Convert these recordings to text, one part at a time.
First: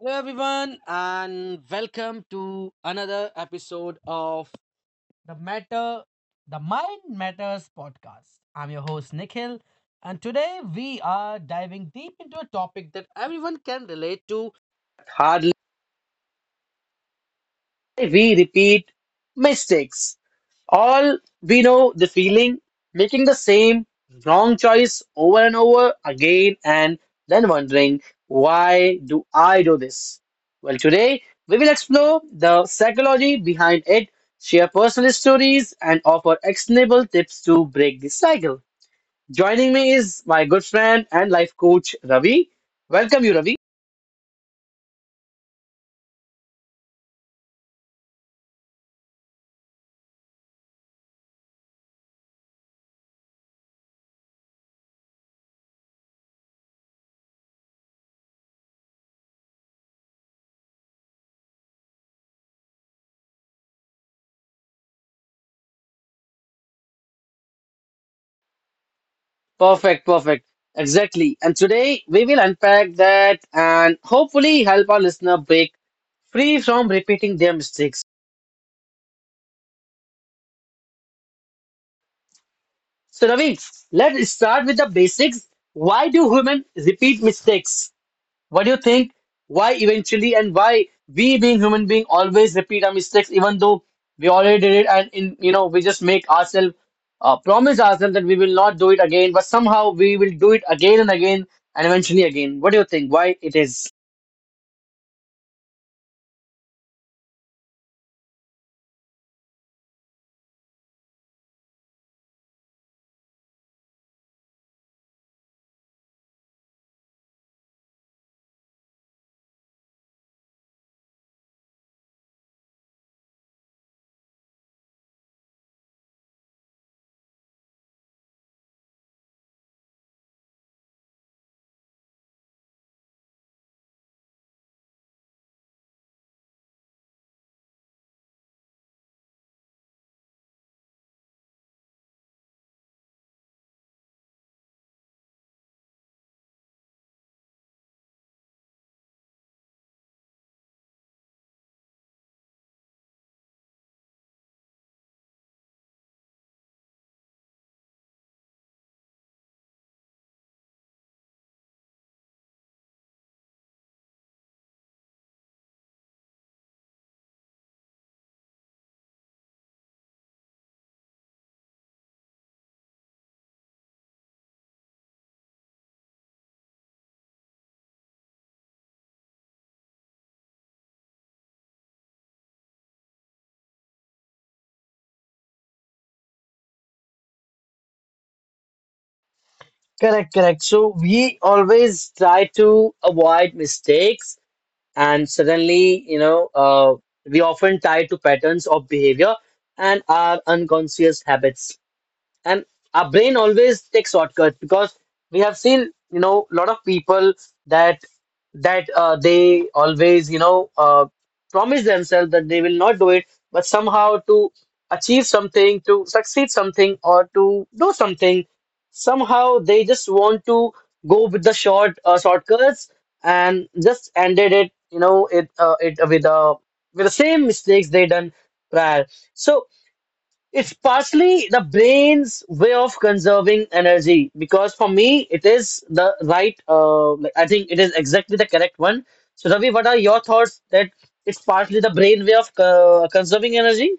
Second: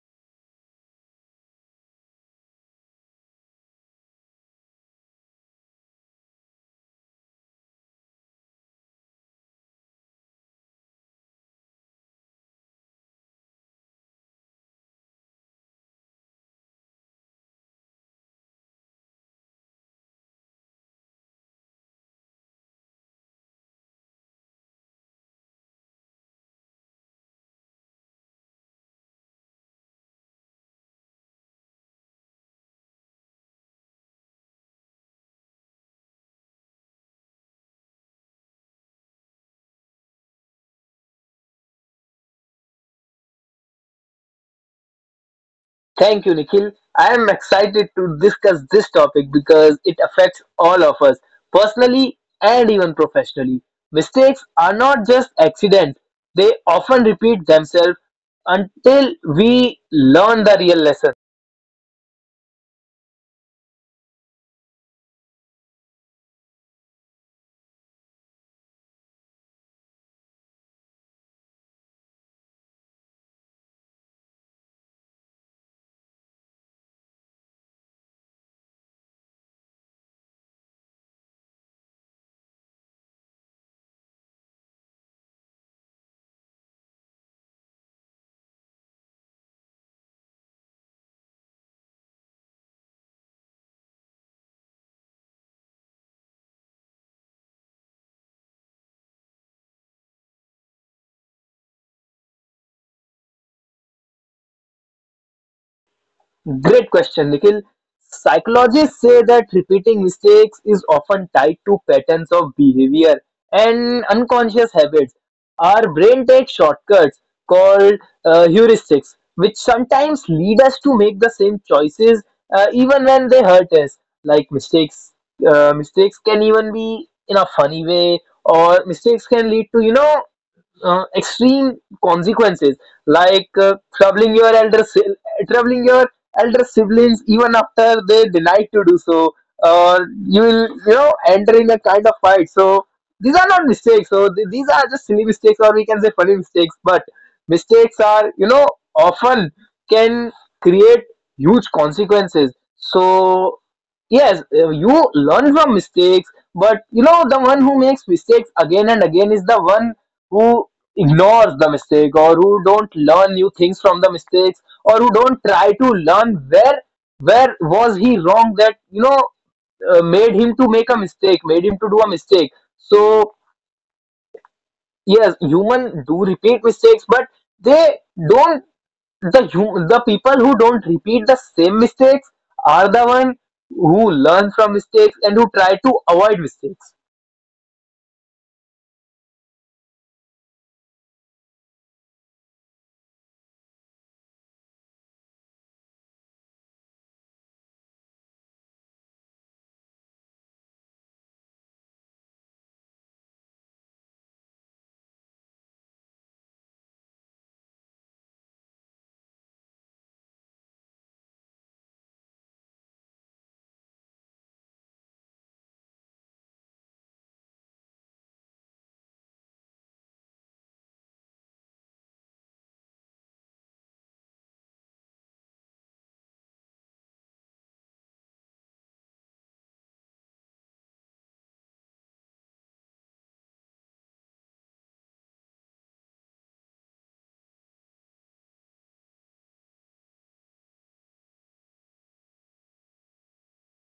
Hello, everyone, and welcome to another episode of the Matter, the Mind Matters podcast. I'm your host, Nikhil, and today we are diving deep into a topic that everyone can relate to: we repeat mistakes. All we know the feeling, making the same wrong choice over and over again, and then wondering, why do I do this? Well, today we will explore the psychology behind it, share personal stories, and offer actionable tips to break this cycle. Joining me is my good friend and life coach Ravi. Welcome you, Ravi. Thank you, Nikhil. I am excited to discuss this topic because it affects all of us personally and even professionally. Mistakes are not just accidents, they often repeat themselves until we learn the real lesson. Perfect, perfect. Exactly. And today we will unpack that and hopefully help our listener break free from repeating their mistakes. So, Ravi, let's start with the basics. Why do humans repeat mistakes? What do you think? Why eventually, and why we being human being always repeat our mistakes, even though we already did it, and in you know we just make ourselves promise ourselves that we will not do it again, but somehow we will do it again and again and eventually again. What do you think? Why it is? Great question, Nikhil. Psychologists say that repeating mistakes is often tied to patterns of behavior and unconscious habits. Our brain takes shortcuts called heuristics, which sometimes lead us to make the same choices, even when they hurt us. Like mistakes can even be in a funny way, or mistakes can lead to extreme consequences, like troubling your elder troubling your elder siblings even after they denied to do so, or you will, enter in a kind of fight. So these are not mistakes, so these are just silly mistakes, or we can say funny mistakes, but mistakes are, often, can create huge consequences. So yes, you learn from mistakes, but the one who makes mistakes again and again is the one who ignores the mistake, or who don't learn new things from the mistakes, or who don't try to learn where was he wrong, that made him to make a mistake, made him to do a mistake. So yes, human do repeat mistakes, but they don't. The people who don't repeat the same mistakes are the one who learn from mistakes and who try to avoid mistakes. Correct, correct. So we always try to avoid mistakes, and suddenly, we often tie to patterns of behavior and our unconscious habits, and our brain always takes shortcuts because we have seen, you know, a lot of people that that they always, promise themselves that they will not do it, but somehow, to achieve something, to succeed something, or to do something, somehow they just want to go with the shortcuts and just ended it, with the same mistakes they done prior. So it's partially the brain's way of conserving energy, because for me it is the right, I think it is exactly the correct one. So Ravi, what are your thoughts that it's partially the brain way of conserving energy?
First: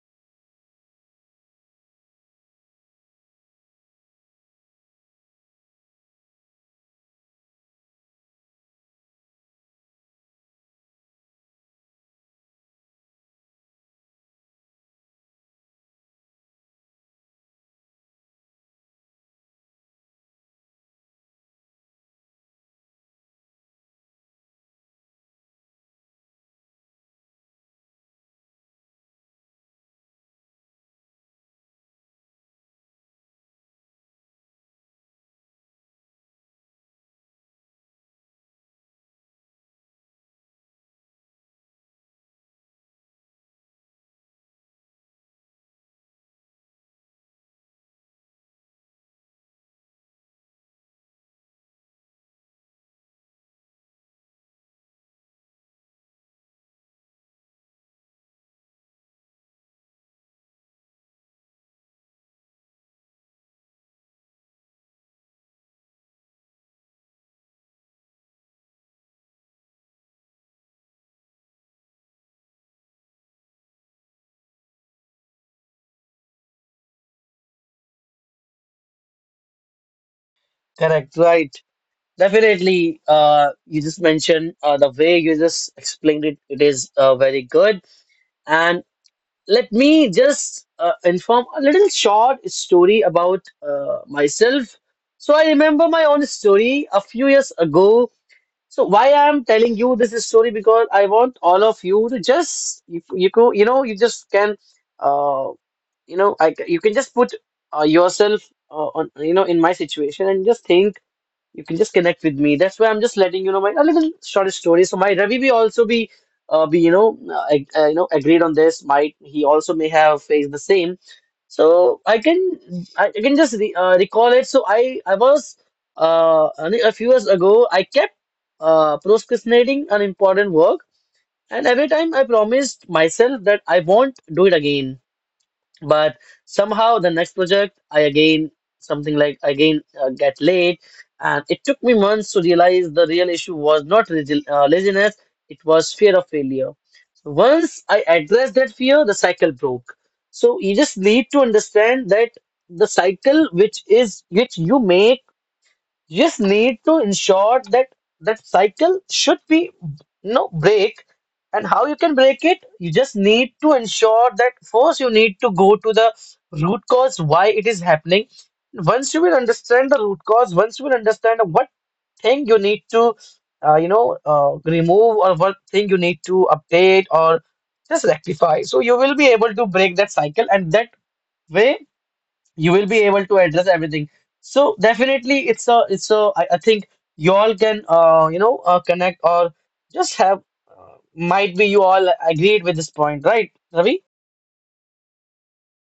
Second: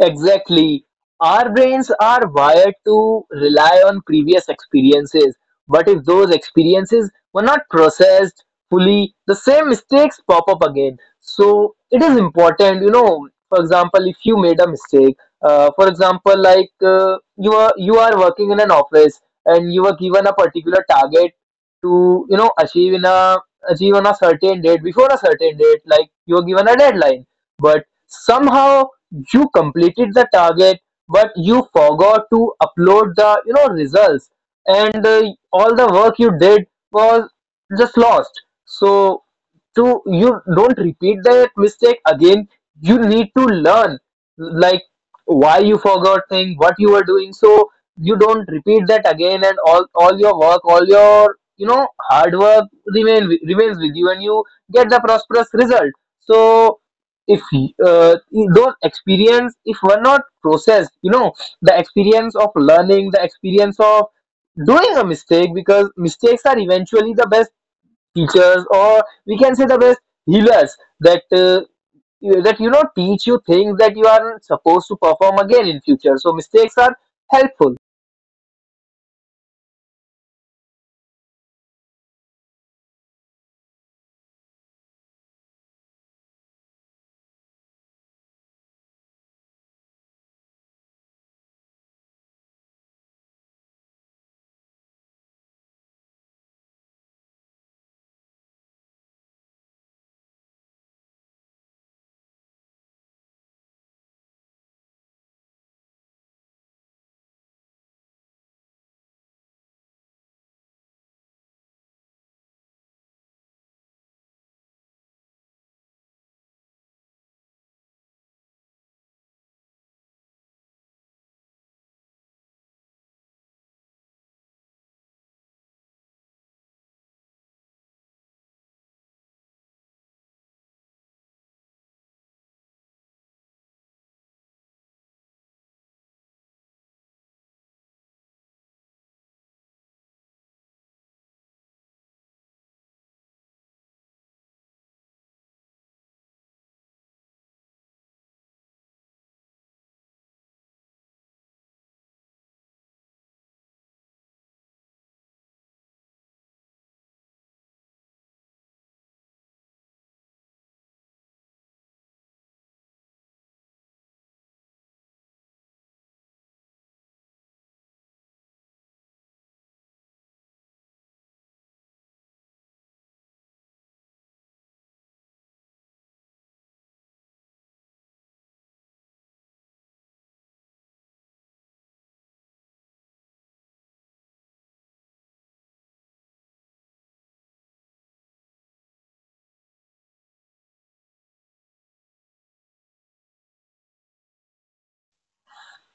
Exactly. Our brains are wired to rely on previous experiences, but if those experiences were not processed fully, the same mistakes pop up again. So it is important. For example, if you made a mistake, for example, like, you are working in an office and you were given a particular target to, achieve in a, achieve on a certain date, before a certain date, like you were given a deadline, but somehow you completed the target, but you forgot to upload the, results, and all the work you did was just lost. So to you don't repeat that mistake again, you need to learn, like, why you forgot thing what you were doing, so you don't repeat that again, and all your work, all your, hard work, remain remains with you, and you get the prosperous result. So if, you don't experience, if we're not processed, the experience of learning, the experience of doing a mistake, because mistakes are eventually the best teachers, or we can say the best healers, that that teach you things that you aren't supposed to perform again in future. So mistakes are helpful. Correct, right. Definitely. You just mentioned, the way you just explained it. It is very good. And let me just inform a little short story about myself. So I remember my own story a few years ago. So why I am telling you this story, because I want all of you to just, you know, you just can, uh, you can just put, yourself, on, in my situation, and just think you can just connect with me. That's why I'm just letting you know my a little short story. So my Ravi will also be you know, ag- you know, agreed on this. Might he also may have faced the same. So I can, I can just re recall it. So I was, only a few years ago. I kept procrastinating an important work, and every time I promised myself that I won't do it again, but somehow the next project I again something like again get late, and it took me months to realize the real issue was not laziness, it was fear of failure. So once I addressed that fear, the cycle broke. So you just need to understand that the cycle which you make, you just need to ensure that that cycle should be no break. And how you can break it? You just need to ensure that first you need to go to the root cause why it is happening. Once you will understand the root cause, once you will understand what thing you need to, remove, or what thing you need to update or just rectify, so you will be able to break that cycle, and that way you will be able to address everything. So definitely I think you all can, connect, or just have, might be you all agreed with this point, right Ravi?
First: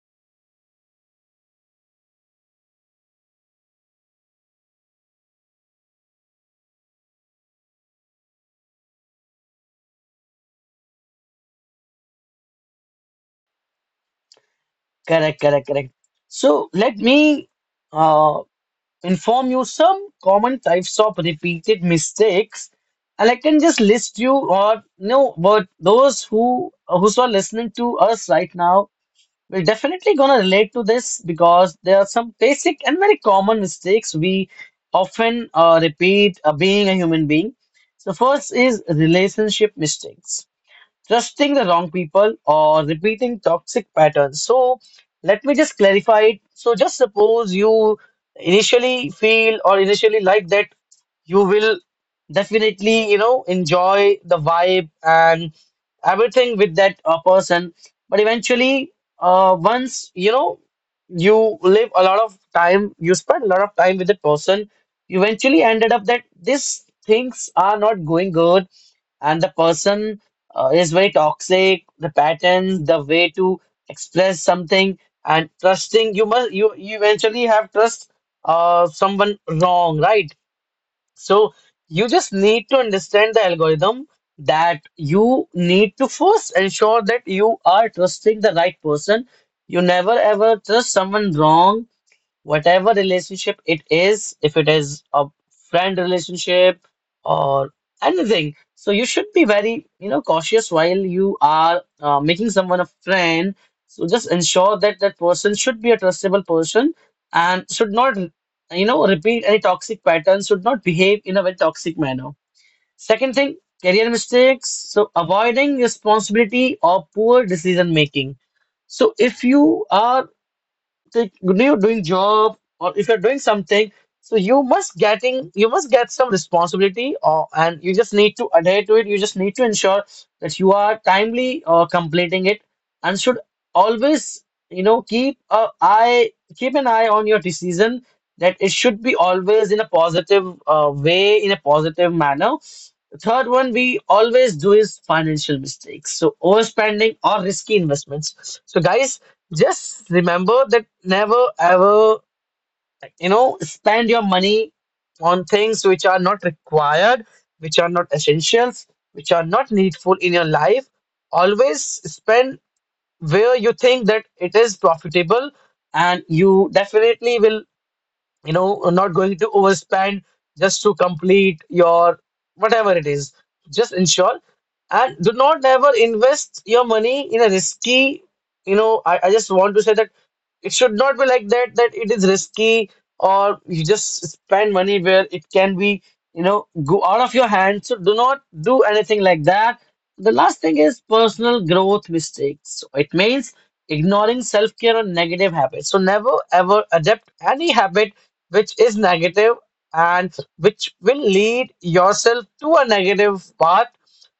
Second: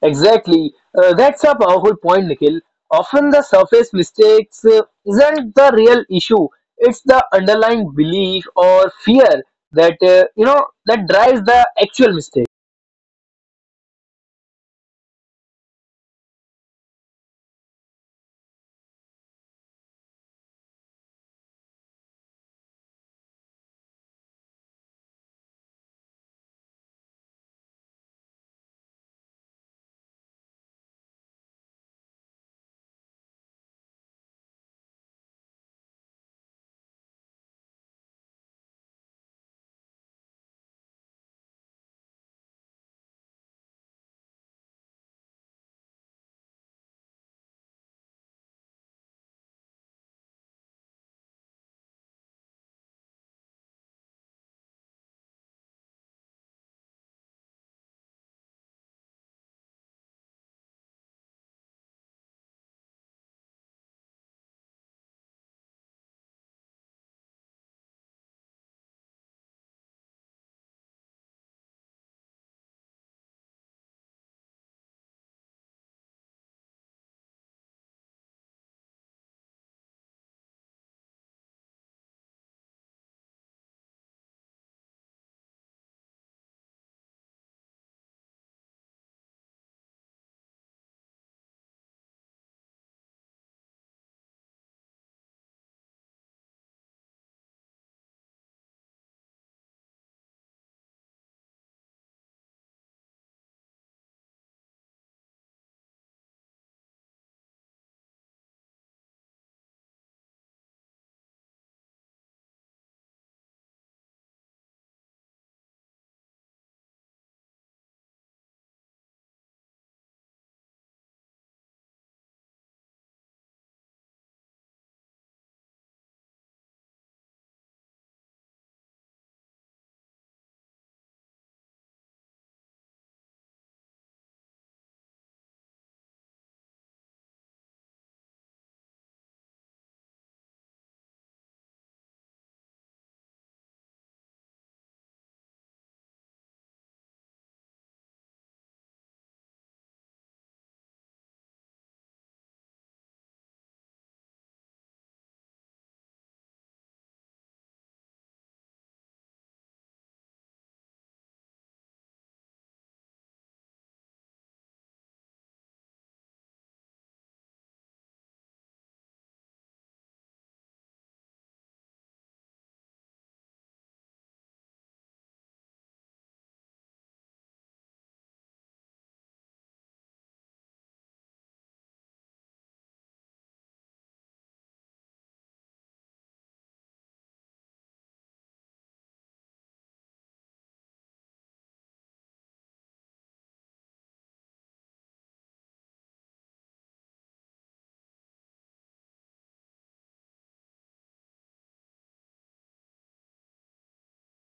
Exactly. That's a powerful point, Nikhil. Often the surface mistakes, isn't the real issue. It's the underlying belief or fear that you know that drives the actual mistake. Correct, correct, correct. So let me uh, inform you some common types of repeated mistakes, and I can just list you or no, but those who's are listening to us right now, we're definitely going to relate to this, because there are some basic and very common mistakes we often repeat, being a human being. So, first is relationship mistakes: trusting the wrong people or repeating toxic patterns. So let me just clarify it. So just suppose you initially feel or initially like that you will definitely, you know, enjoy the vibe and everything with that person. But eventually, once, you know, you live a lot of time, you spend a lot of time with that person, you eventually ended up that these things are not going good, and the person is very toxic, the patterns, the way to express something, and trusting, you eventually have trust someone wrong, right? So you just need to understand the algorithm, that you need to first ensure that you are trusting the right person. You never ever trust someone wrong, whatever relationship it is, if it is a friend relationship or anything. So you should be very, you know, cautious while you are making someone a friend. So just ensure that that person should be a trustable person, and should not, you know, repeat any toxic patterns, should not behave in a very toxic manner. Second thing, career mistakes. So avoiding responsibility or poor decision making. So if you are, like when you're doing job or if you're doing something, so you must get some responsibility, or, and you just need to adhere to it. You just need to ensure that you are timely completing it, and should always, you know, keep an eye on your decision, that it should be always in a positive way, in a positive manner. The third one we always do is financial mistakes. So overspending or risky investments. So guys, just remember that never ever, you know, spend your money on things which are not required, which are not essentials, which are not needful in your life. Always spend where you think that it is profitable, and you definitely will, you know, not going to overspend just to complete your whatever it is. Just ensure and do not ever invest your money in a risky, you know, I just want to say that it should not be like that, that it is risky, or you just spend money where it can be, you know, go out of your hands. So do not do anything like that. The last thing is personal growth mistakes. So it means ignoring self-care or negative habits. So never ever adapt any habit which is negative and which will lead yourself to a negative path.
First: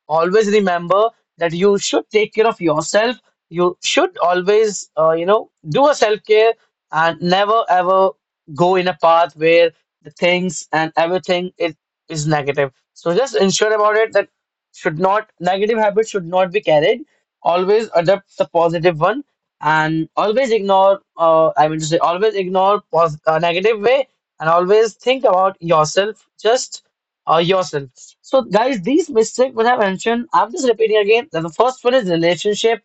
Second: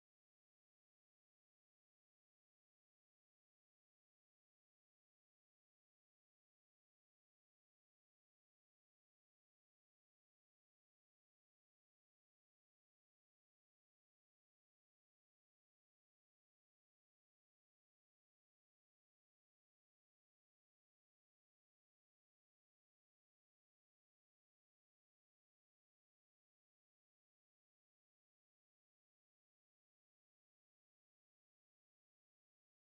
Always remember that you should take care of yourself. You should always, you know, do a self care, and never ever go in a path where the things and everything is, negative. So just ensure about it that should not negative habits should not be carried. Always adopt the positive one, and always ignore, I mean to say always ignore negative way, and always think about yourself, just yourself. So guys, these mistakes which I mentioned, I'm just repeating again, that the first one is relationship,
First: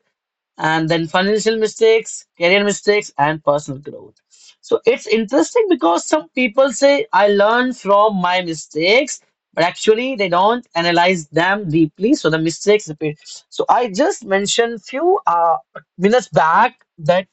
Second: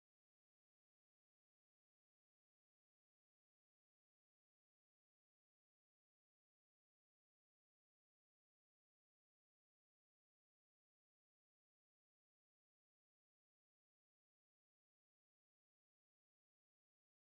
and then financial mistakes, career mistakes, and personal growth. So it's interesting, because some people say I learn from my mistakes, but actually they don't analyze them deeply, so the mistakes repeat. So I just mentioned few minutes back that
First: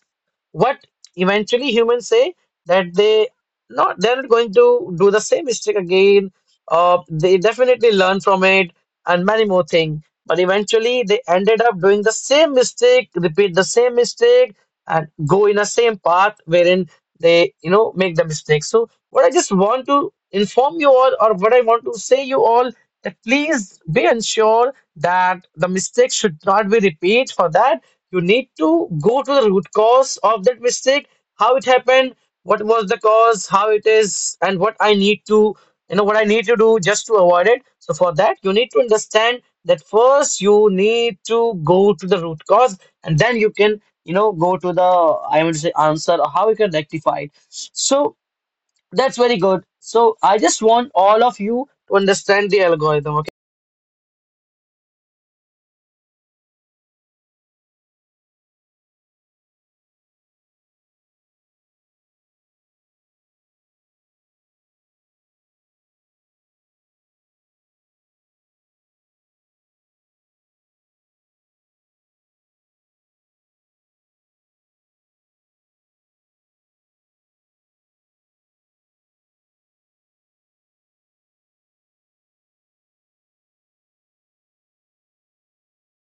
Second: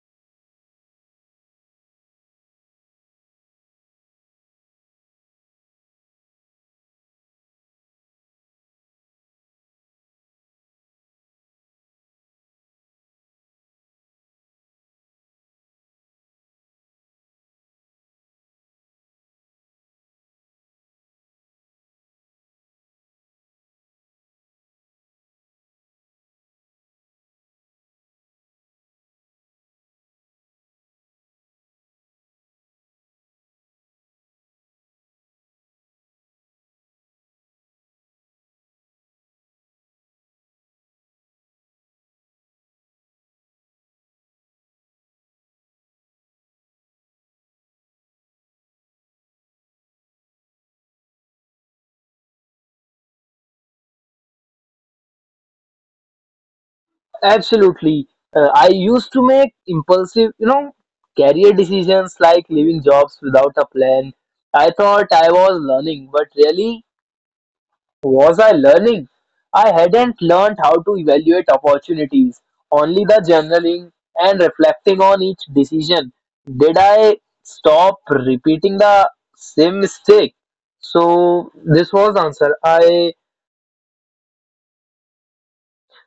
what eventually humans say, that they're not going to do the same mistake again, they definitely learn from it and many more things. But eventually, they ended up doing the same mistake, repeat the same mistake, and go in the same path wherein they, you know, make the mistake. So, what I just want to inform you all, or what I want to say you all, that please be ensure that the mistake should not be repeat. For that, you need to go to the root cause of that mistake, how it happened, what was the cause, how it is, and what I need to do just to avoid it. So for that, you need to understand that first you need to go to the root cause, and then you can, you know, go to the, I would say, answer, or how you can rectify it. So that's very good. So I just want all of you to understand the algorithm. Okay. Absolutely. I used to make impulsive, career decisions, like leaving jobs without a plan. I thought I was learning, but really. Was I learning? I hadn't learned how to evaluate opportunities, only the journaling and reflecting on each decision. Did I stop repeating the same mistake? So this was the answer. I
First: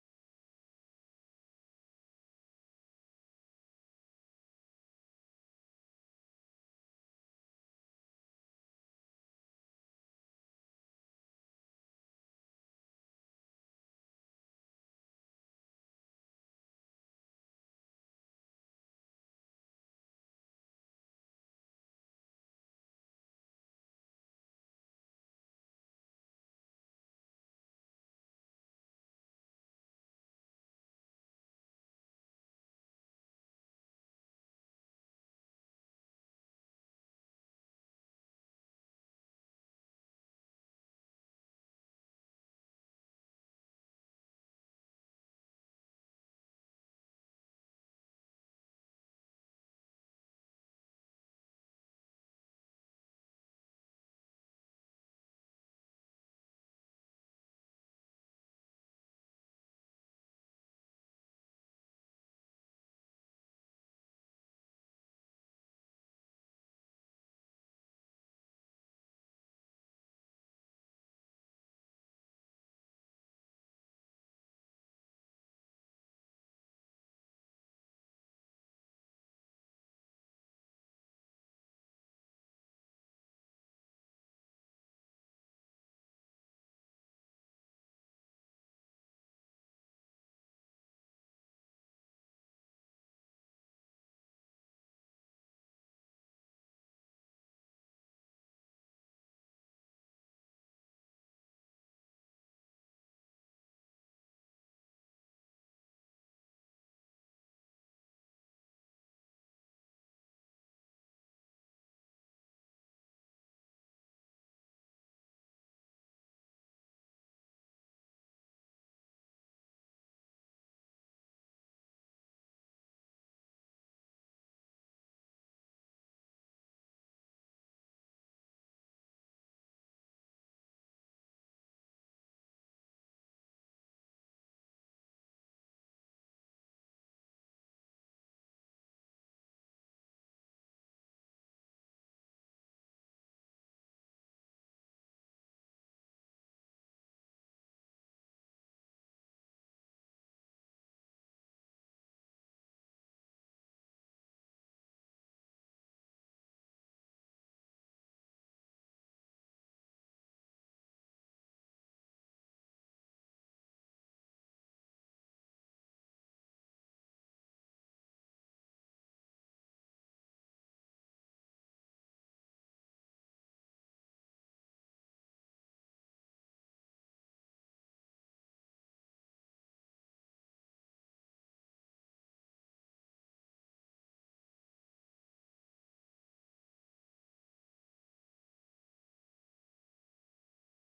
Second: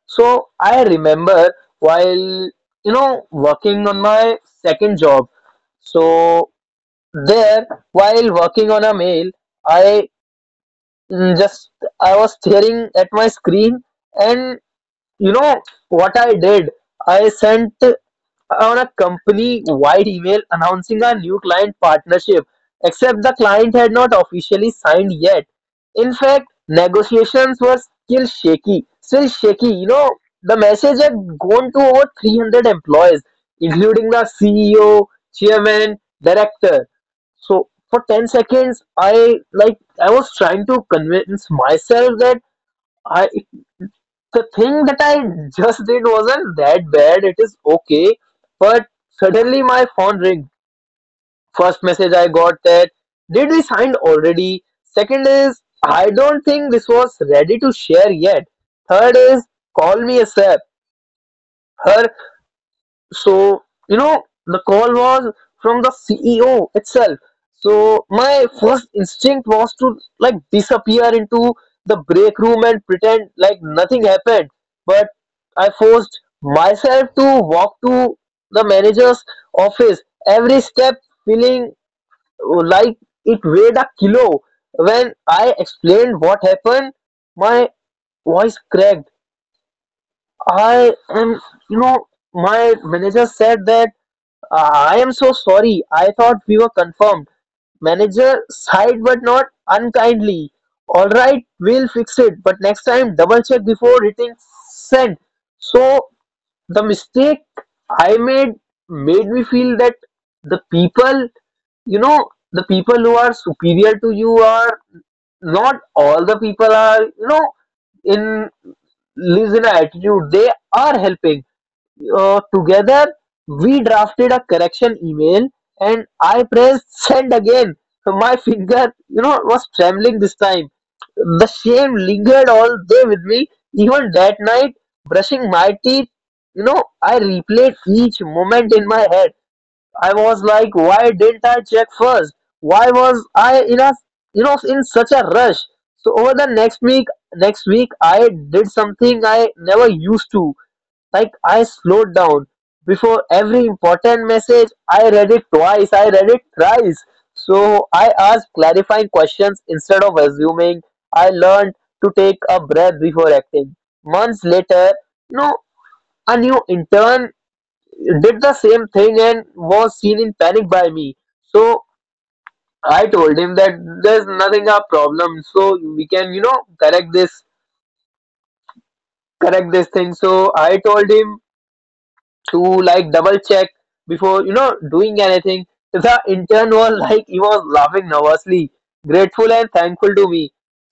so I remember while working on my second job. So there, while working on a mail, I mm, just I was staring at my screen. And you know what I did? I sent on a company wide email announcing our new client partnership, except the client had not officially signed yet. In fact, negotiations were still shaky, still shaky. You know, the message had gone to over 300 employees, including the CEO, chairman, director. So for 10 seconds, I was trying to convince myself that I the thing that I just did wasn't that bad. It is okay. But suddenly my phone ring. First message I got: that did we sign already? Second is, I don't think this was ready to share yet. Third is, call me a sap. Her, so, the call was from the CEO itself. So my first instinct was to, like, disappear into the break room and pretend like nothing happened. But I forced myself to walk to the manager's office, every step feeling like it weighed a kilo. When I explained what happened, my voice cracked. I am, you know, My manager said that, I am so sorry. I thought we were confirmed. Manager sighed, but not unkindly. Alright, we'll fix it, but next time double check before hitting send. So the mistake I made made me feel that the people who are superior to you are not all the people are, in lives in an attitude. They are helping, together we drafted a correction email, and I pressed send again. So, my finger, was trembling this time. The shame lingered all day with me, even that night, brushing my teeth, I replayed each moment in my head. I was like, why didn't I check first? Why was I in such a rush? So over the next week, I did something I never used to, like. I slowed down before every important message. I read it twice. I read it thrice. So I asked clarifying questions instead of assuming. I learned to take a breath before acting. Months later, no, a new intern did the same thing and was seen in panic by me. So I told him that there's nothing a problem. So we can, correct this, correct this thing. So I told him to, like, double check before, doing anything. The intern was like, he was laughing nervously, grateful and thankful to me.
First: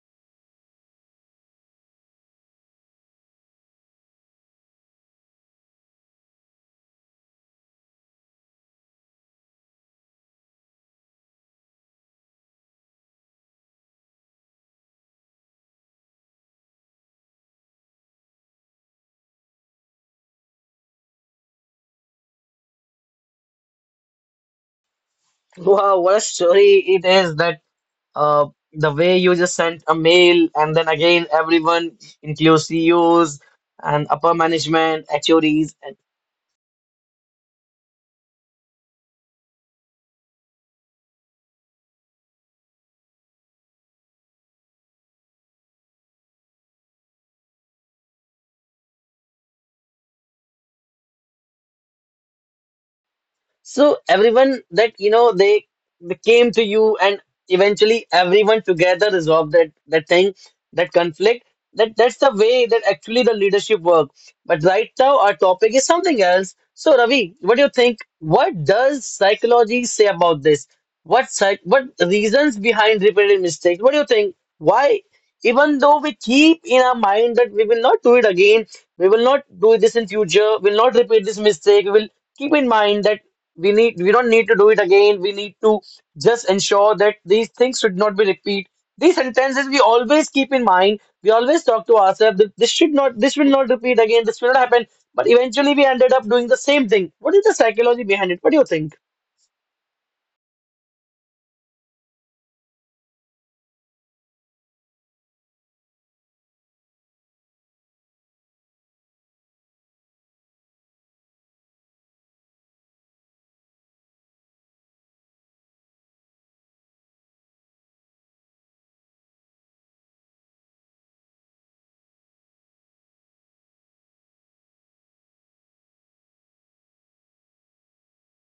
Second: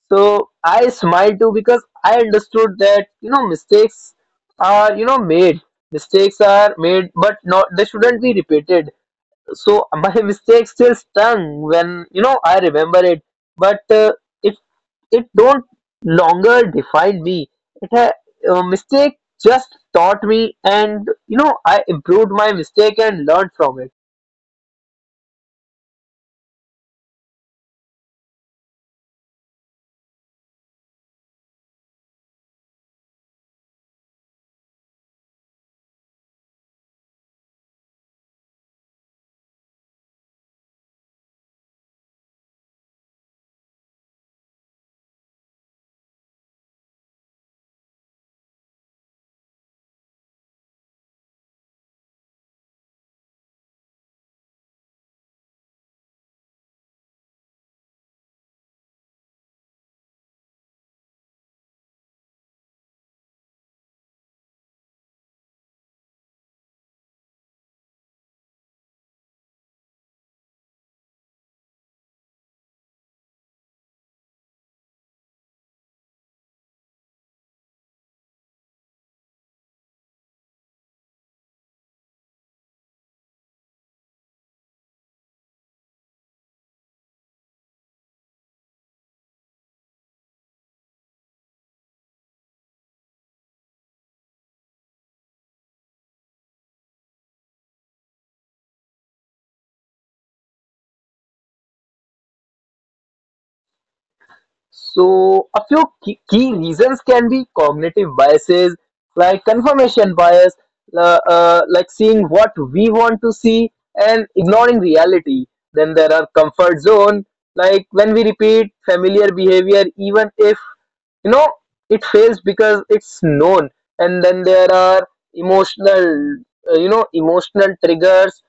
So I smiled too, because I understood that, mistakes are, made. Mistakes are made, but not they shouldn't be repeated. So my mistake still stung when, I remember it, but it it don't longer define me. It ha- mistake just taught me, and, I improved my mistake and learned from it. Wow, what a story it is, that uh the way you just sent a mail, and then again everyone includes CEOs and upper management, H O Ds, and. So everyone, that, you know, they came to you, and eventually everyone together resolved that thing, that conflict. That's the way that actually the leadership work. But right now our topic is something else. So Ravi, what do you think? What does psychology say about this? What reasons behind repeated mistakes? What do you think? Why, even though we keep in our mind that we will not do it again, we will not do this in future, we'll not repeat this mistake, we will keep in mind that we don't need to do it again, we need to just ensure that these things should not be repeat, these sentences we always keep in mind, we always talk to ourselves that this will not repeat again, this will not happen, but eventually we ended up doing the same thing. What is the psychology behind it? What do you think? So, a few key, key reasons can be cognitive biases, like confirmation bias, like seeing what we want to see and ignoring reality. Then there are comfort zone, like when we repeat familiar behavior, even if, you know it fails because it's known. And then there are emotional you know emotional triggers.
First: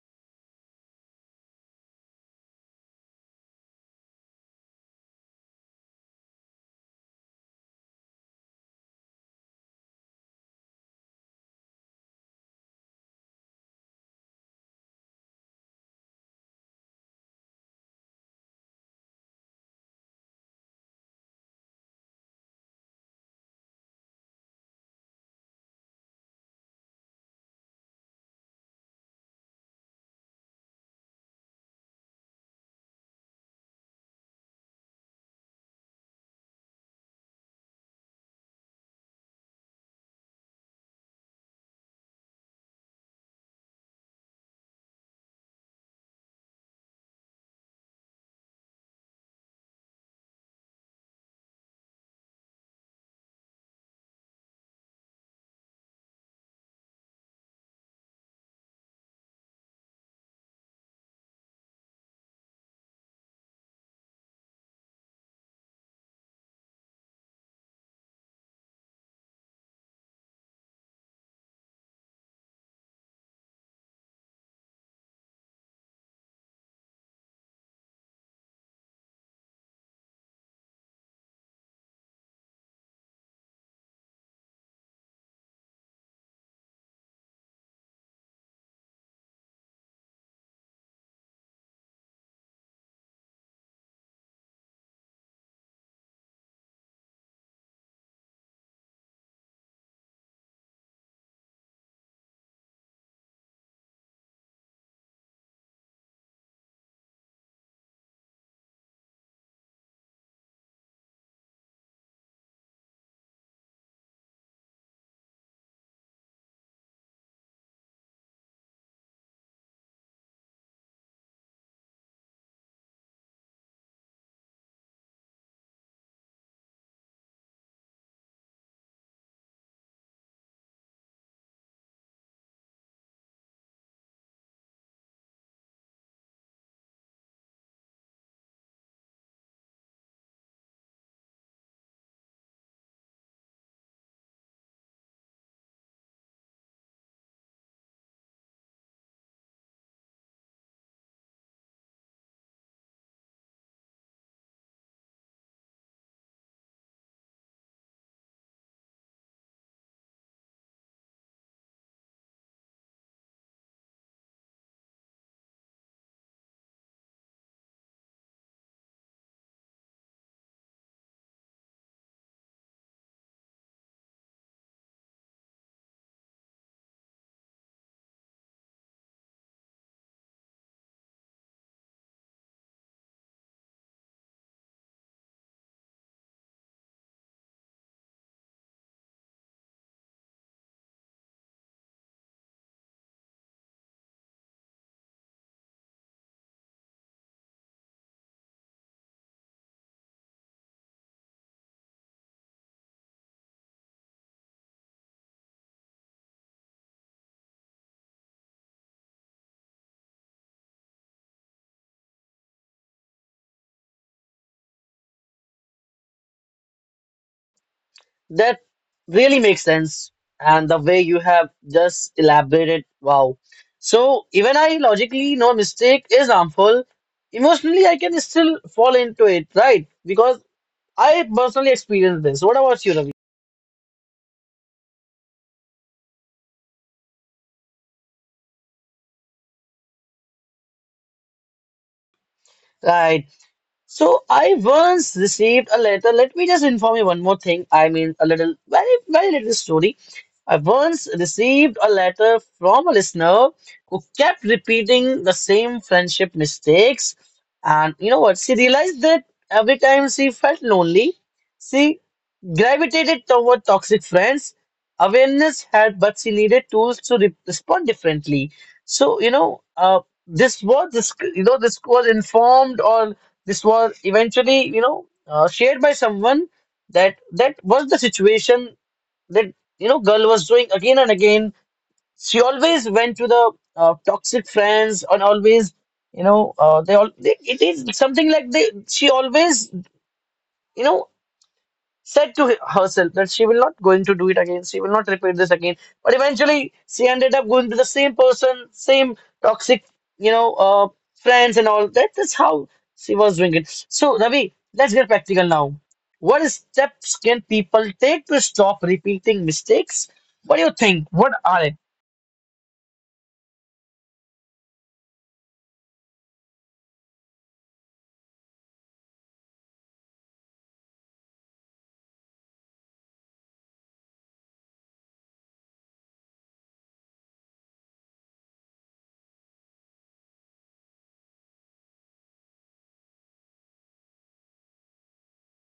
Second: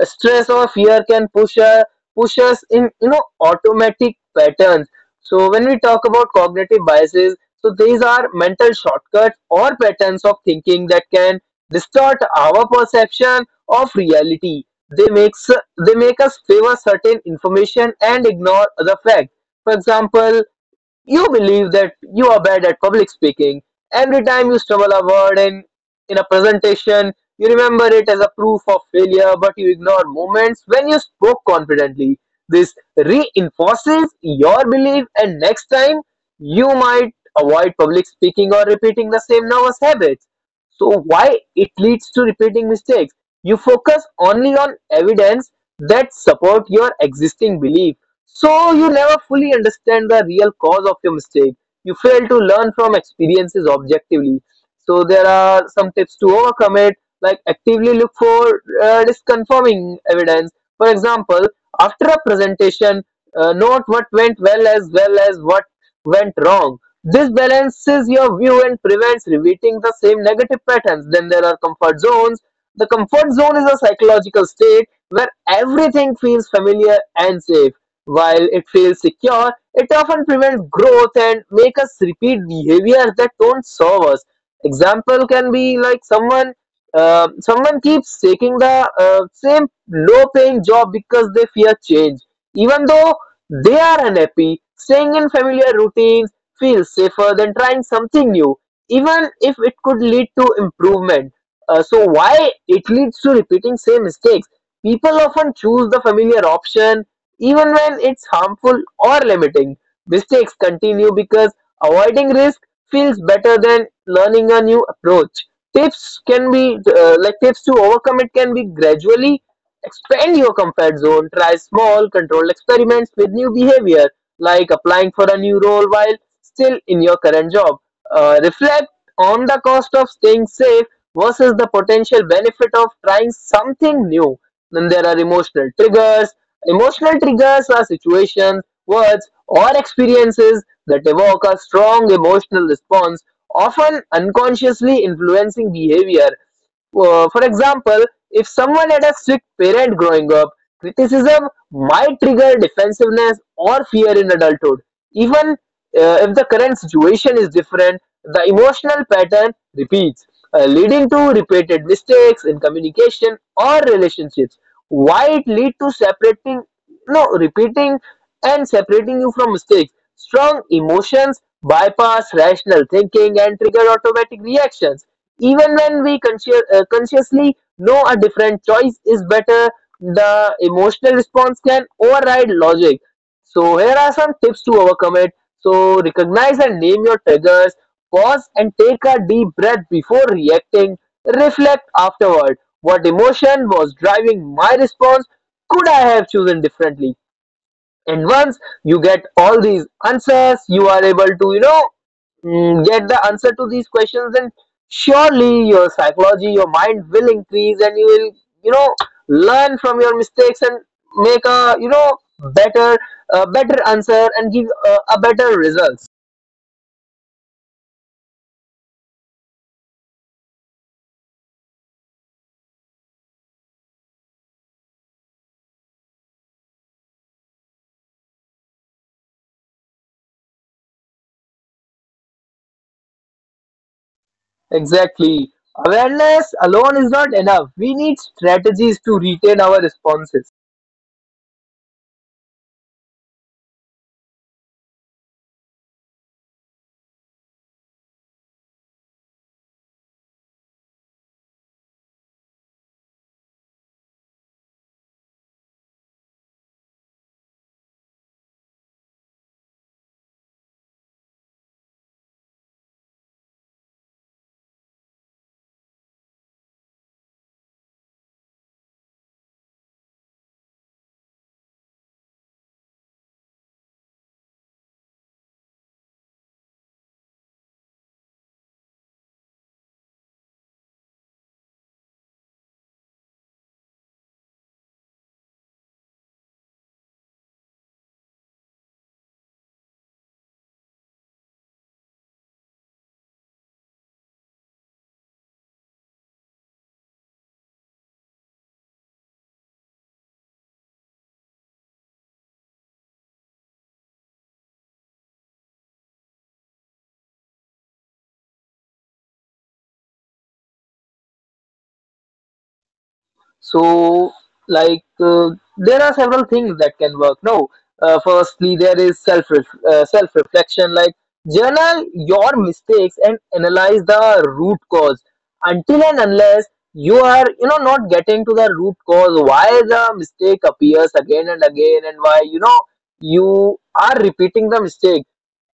Stress or fear can push us in, automatic patterns. So when we talk about cognitive biases, so these are mental shortcuts or patterns of thinking that can distort our perception of reality. They make us favor certain information and ignore other facts. For example, you believe that you are bad at public speaking. Every time you stumble a word in a presentation, you remember it as a proof of failure, but you ignore moments when you spoke confidently. This reinforces your belief, and next time you might avoid public speaking or repeating the same nervous habits. So, why it leads to repeating mistakes? You focus only on evidence that support your existing belief, so you never fully understand the real cause of your mistake. You fail to learn from experiences objectively. So there are some tips to overcome it, like actively look for, disconfirming evidence. For example, after a presentation, note what went well as what went wrong. This balances your view and prevents repeating the same negative patterns. Then there are comfort zones. The comfort zone is a psychological state where everything feels familiar and safe. While it feels secure, it often prevents growth and make us repeat behaviors that don't serve us. Example can be like someone keeps taking the, same low-paying job because they fear change, even though they are unhappy. Staying in familiar routines feels safer than trying something new, even if it could lead to improvement. So why it leads to repeating same mistakes? People often choose the familiar option even when it's harmful or limiting. Mistakes continue because avoiding risk feels better than learning a new approach. Tips to overcome it can be, gradually expand your comfort zone, try small controlled experiments with new behavior, like applying for a new role while still in your current job. Reflect on the cost of staying safe versus the potential benefit of trying something new. Then there are emotional triggers. Emotional triggers are situations, words, or experiences that evoke a strong emotional response, often unconsciously influencing behavior. For example, if someone had a strict parent growing up, criticism might trigger defensiveness or fear in adulthood. Even if the current situation is different, the emotional pattern repeats, leading to repeated mistakes in communication or relationships. Why it lead to separating, no, repeating and separating you from mistakes. Strong emotions bypass rational thinking and trigger automatic reactions, even when we consciously know a different choice is better. The emotional response can override logic, so here are some tips to overcome it. So recognize and name your triggers, pause and take a deep breath before reacting, reflect afterward. What emotion was driving my response? Could I have chosen differently? And once you get all these answers, you are able to, get the answer to these questions. And surely your psychology, your mind will increase and you will, you know, learn from your mistakes and make a, better, better answer and give a better results. That really makes sense. And the way you have just elaborated, wow. So even I logically know mistake is harmful. Emotionally, I can still fall into it, right? Because I personally experienced this. What about you, Ravi? Exactly. Awareness alone is not enough. We need strategies to retain our responses. Right. So I once received a letter. Let me just inform you one more thing, I mean, a little, very, very little story. I once received a letter from a listener who kept repeating the same friendship mistakes. And you know what? She realized that every time she felt lonely, she gravitated toward toxic friends. Awareness helped, but she needed tools to respond differently. So, you know, this was informed, or this was eventually, you know, shared by someone, that that was the situation that, you know, girl was doing again and again. She always went to the toxic friends, and always, you know, it is something like they she always, you know said to herself that she will not going to do it again, she will not repeat this again, but eventually she ended up going to the same person, same toxic, you know uh, friends, and all that is how she was doing it. So Ravi, let's get practical now. What steps can people take to stop repeating mistakes? What do you think, what are it? So, like, uh, there are several things that can work. No, firstly, there is self reflection. Like, journal your mistakes and analyze the root cause. Until and unless you are, not getting to the root cause, why the mistake appears again and again, and why, you know, you are repeating the mistake,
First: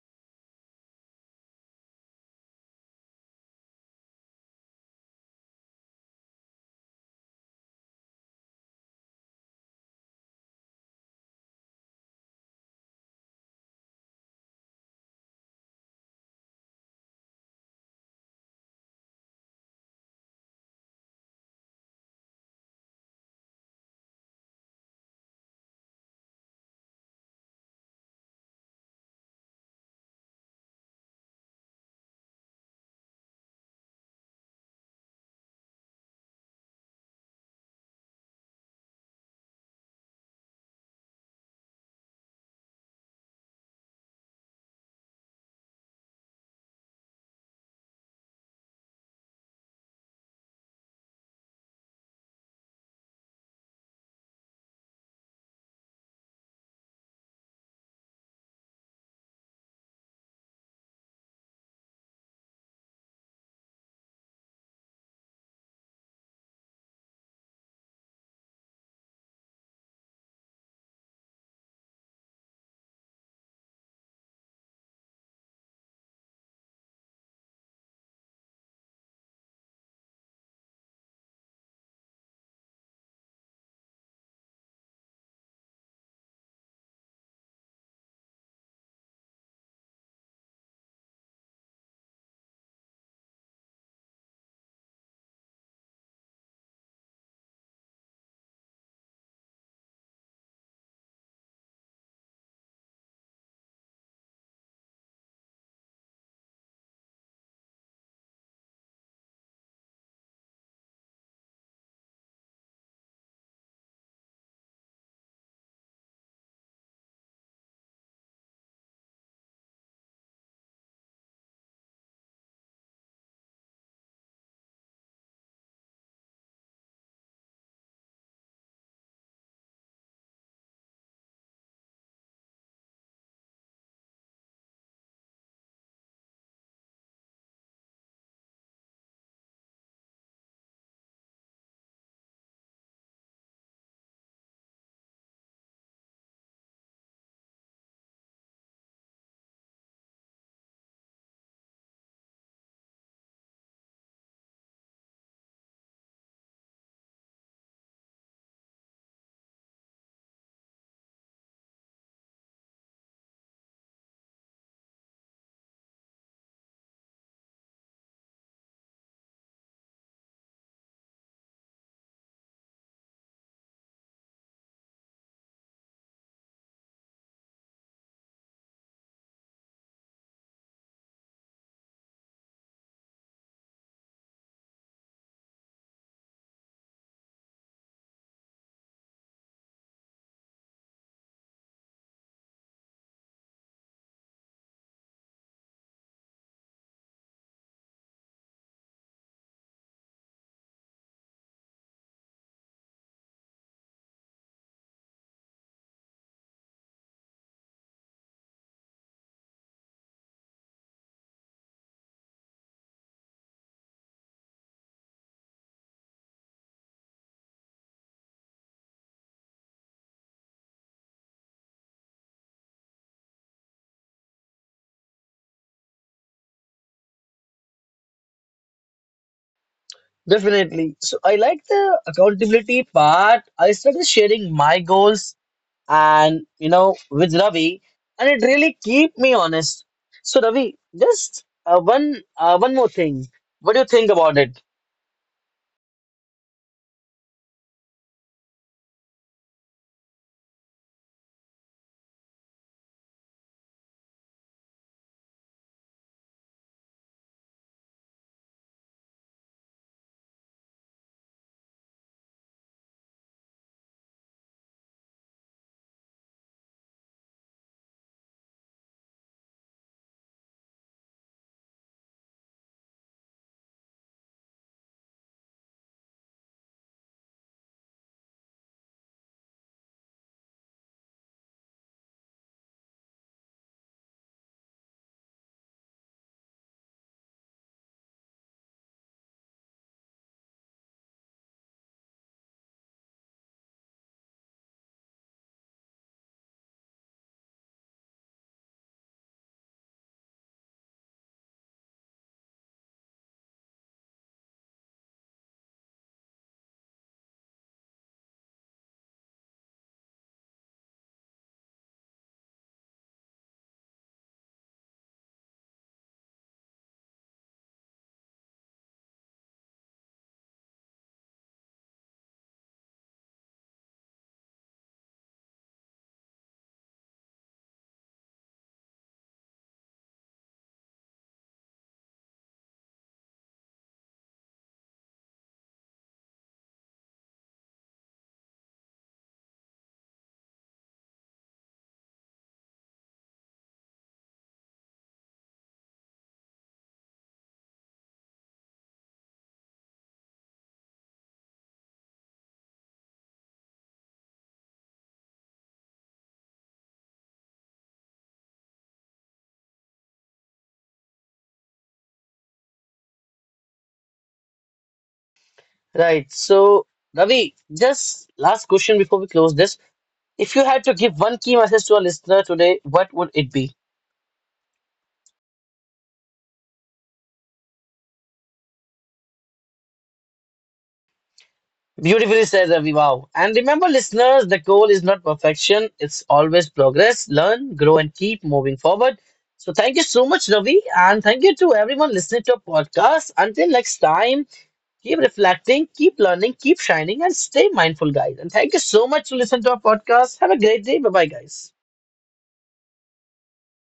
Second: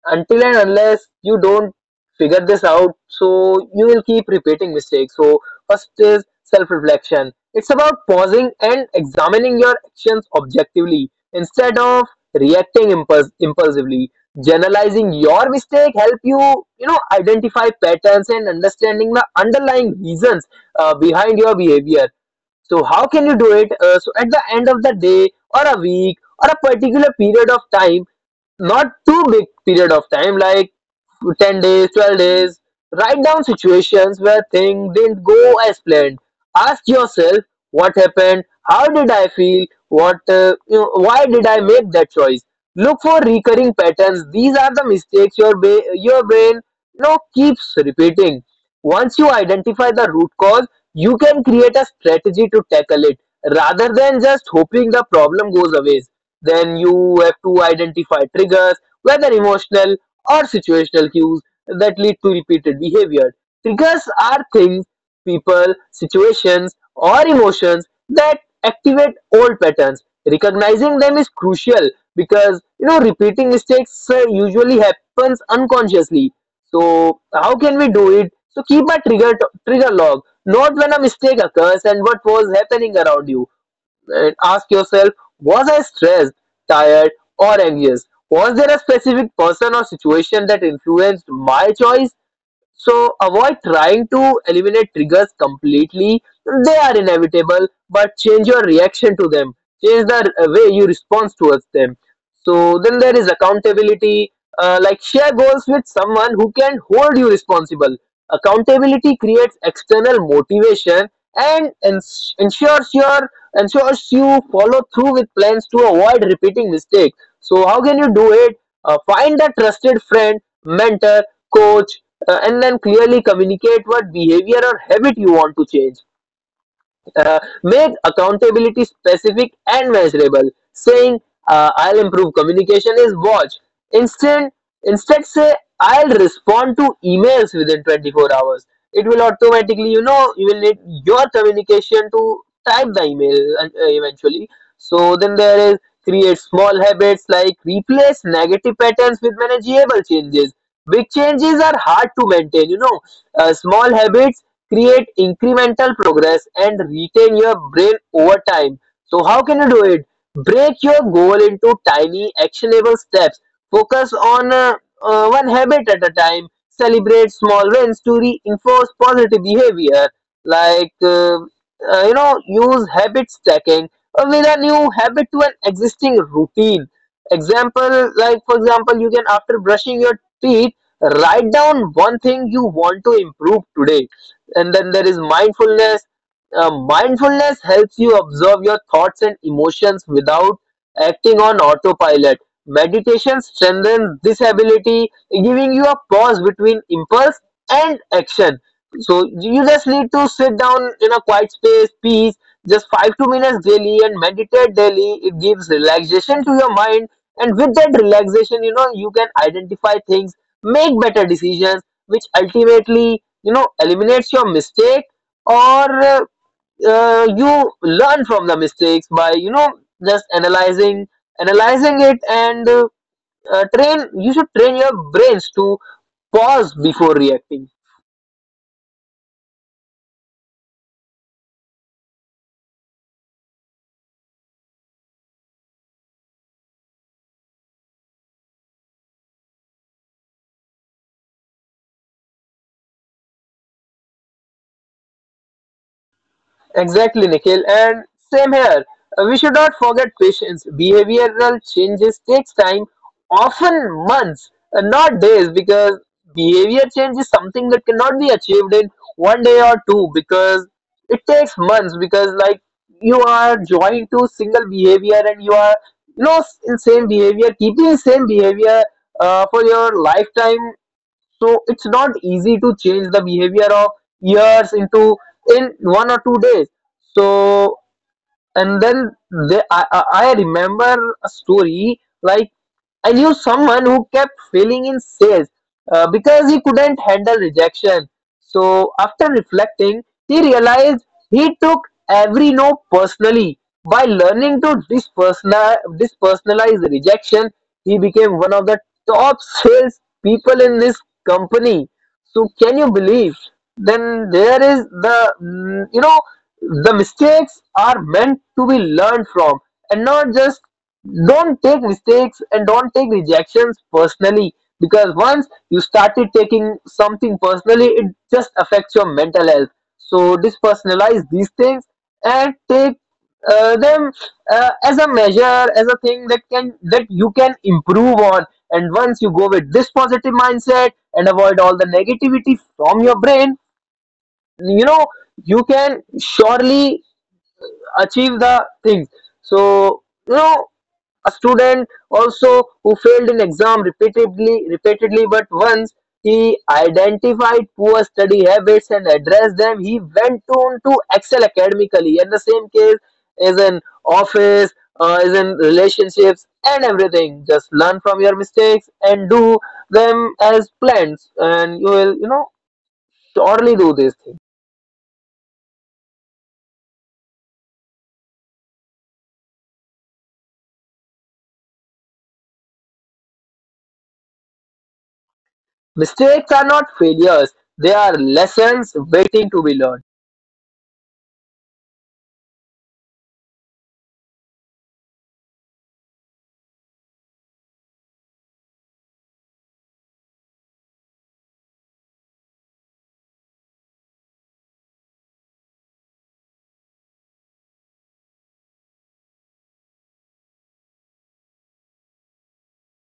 until and unless you don't figure this out, so you will keep repeating mistakes. So first is self reflection. It's about pausing and examining your actions objectively instead of reacting impulsively. Generalizing your mistake help you, you know, identify patterns and understanding the underlying reasons behind your behavior. So how can you do it? So at the end of the day or a week or a particular period of time, not too big period of time, like 10 days, 12 days, write down situations where things didn't go as planned. Ask yourself, what happened, how did I feel, what, why did I make that choice? Look for recurring patterns. These are the mistakes your brain, you know, keeps repeating. Once you identify the root cause, you can create a strategy to tackle it rather than just hoping the problem goes away. Then you have to identify triggers, whether emotional or situational cues that lead to repeated behavior. Triggers are things, people, situations, or emotions that activate old patterns. Recognizing them is crucial because, you know, repeating mistakes usually happens unconsciously. So how can we do it? So keep a trigger log, not when a mistake occurs and what was happening around you. And ask yourself, was I stressed, tired, or anxious? Was there a specific person or situation that influenced my choice? So avoid trying to eliminate triggers completely. They are inevitable, but change your reaction to them. Change the way you respond towards them. So then there is accountability. Like, share goals with someone who can hold you responsible. Accountability creates external motivation and ensures your ensures you follow through with plans to avoid repeating mistakes. So how can you do it? Find a trusted friend, mentor, coach, and then clearly communicate what behavior or habit you want to change. Make accountability specific and measurable. Saying I'll improve communication is watch. Instead, Instead, say I'll respond to emails within 24 hours. It will automatically, you know, you will need your communication to type the email eventually. So then there is create small habits, like replace negative patterns with manageable changes. Big changes are hard to maintain, you know. Small habits create incremental progress and retain your brain over time. So how can you do it? Break your goal into tiny, actionable steps. Focus on one habit at a time. Celebrate small wins to reinforce positive behavior. Use habit stacking or with a new habit to an existing routine. Example, like, for example, you can, after brushing your teeth, write down one thing you want to improve today. And then there is mindfulness. Mindfulness helps you observe your thoughts and emotions without acting on autopilot. Meditation strengthens this ability, giving you a pause between impulse and action. So you just need to sit down in a quiet space, peace, just 5 to minutes daily and meditate daily. It gives relaxation to your mind, and with that relaxation, you know, you can identify things, make better decisions, which ultimately, you know, eliminates your mistake. Or you learn from the mistakes by, you know, just analyzing it, and train, you should train your brains to pause before reacting. Definitely. So I like the accountability part. I started sharing my goals, and, with Ravi, and it really keep me honest. So Ravi, just one more thing. What do you think about it? Exactly, Nikhil. And same here. We should not forget patience. Behavioral changes takes time, often months, and not days, because behavior change is something that cannot be achieved in one day or two, because it takes months. Because, like, you are joined to single behavior, and you are, you know, in same behavior, keeping same behavior for your lifetime. So it's not easy to change the behavior of years into in one or two days. So and then they, I remember a story. Like, I knew someone who kept failing in sales because he couldn't handle rejection. So after reflecting, he realized he took every no personally. By learning to dispersonalize rejection, he became one of the top sales people in his company. So can you believe? Then there is the mm, you know the mistakes are meant to be learned from, and not just, don't take mistakes and don't take rejections personally, because once you started taking something personally, it just affects your mental health. So dispersonalize these things and take them as a measure, as a thing that can that you can improve on. And once you go with this positive mindset and avoid all the negativity from your brain, you know, you can surely achieve the things. So, you know, a student also who failed in exam repeatedly, but once he identified poor study habits and addressed them, he went on to excel academically. And the same case is in office, is in relationships and everything. Just learn from your mistakes and do them as plans, and you will, you know, surely do this thing. Right. So Ravi, just last question before we close this. If you had to give one key message to a listener today, what would it be? Mistakes are not failures, they are lessons waiting to be learned. Beautifully said, Ravi. Wow. And remember, listeners, the goal is not perfection. It's always progress. Learn, grow, and keep moving forward. So thank you so much, Ravi. And thank you to everyone listening to our podcast. Until next time, keep reflecting, keep learning, keep shining, and stay mindful, guys. And thank you so much to listen to our podcast. Have a great day. Bye bye, guys.